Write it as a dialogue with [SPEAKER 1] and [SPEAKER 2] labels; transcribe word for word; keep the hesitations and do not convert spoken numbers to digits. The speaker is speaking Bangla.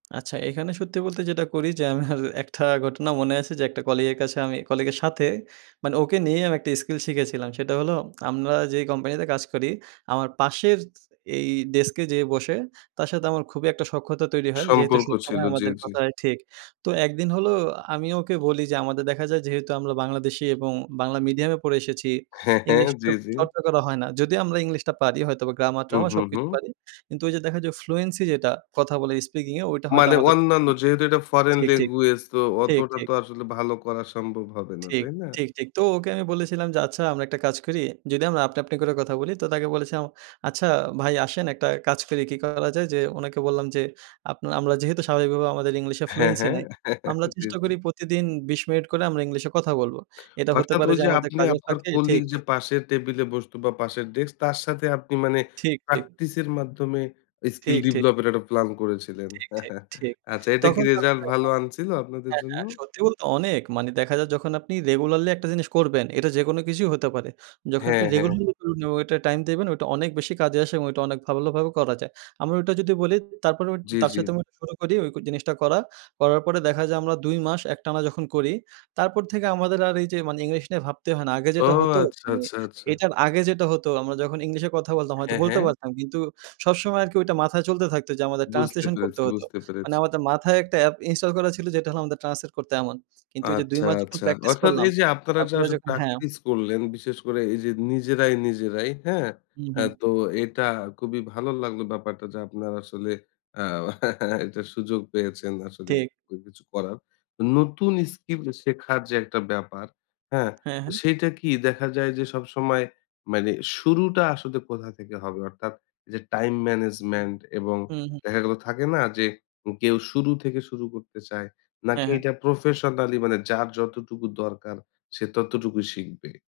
[SPEAKER 1] আচ্ছা, এখানে সত্যি বলতে যেটা করি যে, আমার একটা ঘটনা মনে আছে যে, একটা কলিগের কাছে আমি কলিগের সাথে মানে ওকে নিয়েই আমি একটা স্কিল শিখেছিলাম। সেটা হলো আমরা যেই কোম্পানিতে কাজ করি আমার পাশের স এই ডেস্কে যেয়ে বসে তার সাথে আমার খুবই একটা সখ্যতা তৈরি হয়। যেহেতু
[SPEAKER 2] সম্পর্ক ছিল,
[SPEAKER 1] সবসসময়
[SPEAKER 2] জি,
[SPEAKER 1] আমাদের
[SPEAKER 2] জি।
[SPEAKER 1] কথা হয়, ঠিক। তো এক দিন হল আমি ওকে বলি যে, আমাদের দেখা যায় যেহেতু আমরা বাংলাদেশী এবং বাংলা মিডিয়ামে পড়ে এসেছি
[SPEAKER 2] হ্যাঁ, হ্যাঁ,
[SPEAKER 1] ইংলিশ চ
[SPEAKER 2] জি, জি।
[SPEAKER 1] চর্চা করা হয় না। যদিও আমরা ইংলিশটা পারি হয়তোবা
[SPEAKER 2] হু,
[SPEAKER 1] গ্রামার-ট্রামার
[SPEAKER 2] হু,
[SPEAKER 1] সবকিছু
[SPEAKER 2] হুম।
[SPEAKER 1] পারি কিন্তু ওই যে, দেখা যায় ফ্লুয়েন্সি যেটা কথা বলে স্পিকিংয়ে ওইটা হয়তো
[SPEAKER 2] মানে
[SPEAKER 1] আমাদের
[SPEAKER 2] অন্যান্য
[SPEAKER 1] [unintelligible]
[SPEAKER 2] যেহেতু এটা ফরেন
[SPEAKER 1] ঠিক, ঠিক,
[SPEAKER 2] ল্যাঙ্গুয়েজ, তো
[SPEAKER 1] ঠিক,
[SPEAKER 2] অতটা
[SPEAKER 1] ঠিক।
[SPEAKER 2] তো আসলে ভালো করা সম্ভব হবে না।
[SPEAKER 1] ঠিক,
[SPEAKER 2] তাই না?
[SPEAKER 1] ঠিক, ঠিক। তো ওকে আমি বলেছিলাম যে, "আচ্ছা আমরা একটা কাজ করি।" যদি আমরা আপনি, আপনি করে কথা বলি তো তাকে বলেছিলাম, "আচ্ছা ভাই আসেন একটা কাজ করি।" কি করা যায় যে, উনাকে বললাম যে, "আপ আমরা যেহেতু স্বাভাবিকভাবে আমাদের ইংলিশে
[SPEAKER 2] হ্যাঁ,
[SPEAKER 1] ফ্লুয়েন্সি
[SPEAKER 2] হ্যাঁ।
[SPEAKER 1] নাই। আমরা
[SPEAKER 2] জি,
[SPEAKER 1] চেষ্টা
[SPEAKER 2] জি।
[SPEAKER 1] করি প্রতিদিন বিশ মিনিট করে আমরা ইংলিশে কথা বলবো। এটা হতে
[SPEAKER 2] অর্থাৎ
[SPEAKER 1] পারে
[SPEAKER 2] ওই
[SPEAKER 1] যে,
[SPEAKER 2] যে,
[SPEAKER 1] আমাদের
[SPEAKER 2] আপনি
[SPEAKER 1] কাজের
[SPEAKER 2] আপনার
[SPEAKER 1] ফাঁকে।"
[SPEAKER 2] কলিগ
[SPEAKER 1] ঠিক।
[SPEAKER 2] যে, পাশের টেবিলে বসতো, বা পাশের ডেস্ক তার সাথে আপনি মানে
[SPEAKER 1] ঠিক, ঠিক।
[SPEAKER 2] প্র্যাকটিস এর মাধ্যমে স্কিল
[SPEAKER 1] ঠিক, ঠিক।
[SPEAKER 2] ডিবলপ এর একটা প্লান করেছিলেন।
[SPEAKER 1] ঠিক, ঠিক, ঠিক।
[SPEAKER 2] আচ্ছা, এটা কি
[SPEAKER 1] তখন
[SPEAKER 2] রেজাল্ট ভালো
[SPEAKER 1] [unintelligible]
[SPEAKER 2] আনছিল আপনাদের
[SPEAKER 1] হ্যাঁ,
[SPEAKER 2] জন্য?
[SPEAKER 1] হ্যাঁ, সত্যি বলতে অনেক, মানে দেখা যাক যখন আপনি রেগুলারলি একটা জিনিস করবেন এটা যেকোনো কিছুই হতে পারে। যখন আপনি
[SPEAKER 2] হ্যাঁ, হ্যাঁ।
[SPEAKER 1] রেগুলারলি [unintelligible] এটা টাইম দেবেন ওটা অনেক বেশি কাজে আসে এবং ওইটা অনেক ভালোভাবে করা যায় আমরা ওটা যদি বলি তারপরে
[SPEAKER 2] জি,
[SPEAKER 1] তার
[SPEAKER 2] জি।
[SPEAKER 1] সাথে আমি শুরু করি ওই জিনিসটা করা, করার পরে দেখা যায় আমরা দুই মাস একটানা যখন করি তারপর থেকে আমাদের আর এই যে, মানে ইংলিশ নিয়ে ভাবতে হয় না। আগে
[SPEAKER 2] ও!
[SPEAKER 1] যেটা হতো
[SPEAKER 2] আচ্ছা,
[SPEAKER 1] মানে
[SPEAKER 2] আচ্ছা, আচ্ছা।
[SPEAKER 1] এটার আগে যেটা হতো আমরা যখন ইংলিশে কথা বলতাম, হয়তো
[SPEAKER 2] হ্যাঁ,
[SPEAKER 1] বলতে
[SPEAKER 2] হ্যাঁ।
[SPEAKER 1] পারতাম কিন্তু সবসময় আরকি ওইটা মাথায় চলতে থাকতো যে, আমাদের
[SPEAKER 2] বুঝতে
[SPEAKER 1] ট্রান্সলেশন
[SPEAKER 2] পেরেছি,
[SPEAKER 1] করতে হতো।
[SPEAKER 2] বুঝতে
[SPEAKER 1] মানে
[SPEAKER 2] পেরেছি।
[SPEAKER 1] আমাদের মাথায় একটা অ্যাপ ইনস্টল করা ছিল যেটা হল আমাদের ট্রান্সলেট করতে এমন। কিন্তু ওই যে, দুই
[SPEAKER 2] আচ্ছা,
[SPEAKER 1] মাস যখন
[SPEAKER 2] আচ্ছা।
[SPEAKER 1] প্র্যাকটিস
[SPEAKER 2] অর্থাৎ
[SPEAKER 1] করলাম,
[SPEAKER 2] এই যে, আপনারা যা
[SPEAKER 1] তারপরে যখন হ্যাঁ।
[SPEAKER 2] প্র্যাকটিস করলেন, বিশেষ করে এই যে, নিজেরাই, নিজেরাই, হ্যাঁ?
[SPEAKER 1] হু,
[SPEAKER 2] আ
[SPEAKER 1] হুম।
[SPEAKER 2] তো এটা খুবই ভালো লাগলো ব্যাপারটা যে, আপনারা আসলে আ এটার সুযোগ পেয়েছেন আসলে
[SPEAKER 1] ঠিক।
[SPEAKER 2] কিছু করার। নতুন স্কিল শেখার যে, একটা ব্যাপার, হ্যাঁ?
[SPEAKER 1] হ্যাঁ,
[SPEAKER 2] তো
[SPEAKER 1] হ্যাঁ।
[SPEAKER 2] সেইটা কি দেখা যায় যে, সবসময় মানে শুরুটা আসলে কোথা থেকে হবে? অর্থাৎ যে, টাইম ম্যানেজমেন্ট এবং
[SPEAKER 1] হুম, হুম।
[SPEAKER 2] দেখা গেলো থাকে না যে, কেউ শুরু থেকে শুরু করতে চায়। নাকি
[SPEAKER 1] হ্যাঁ, হ্যাঁ।
[SPEAKER 2] এটা প্রফেশনালি মানে যার যতটুকু দরকার সে ততটুকুই শিখবে?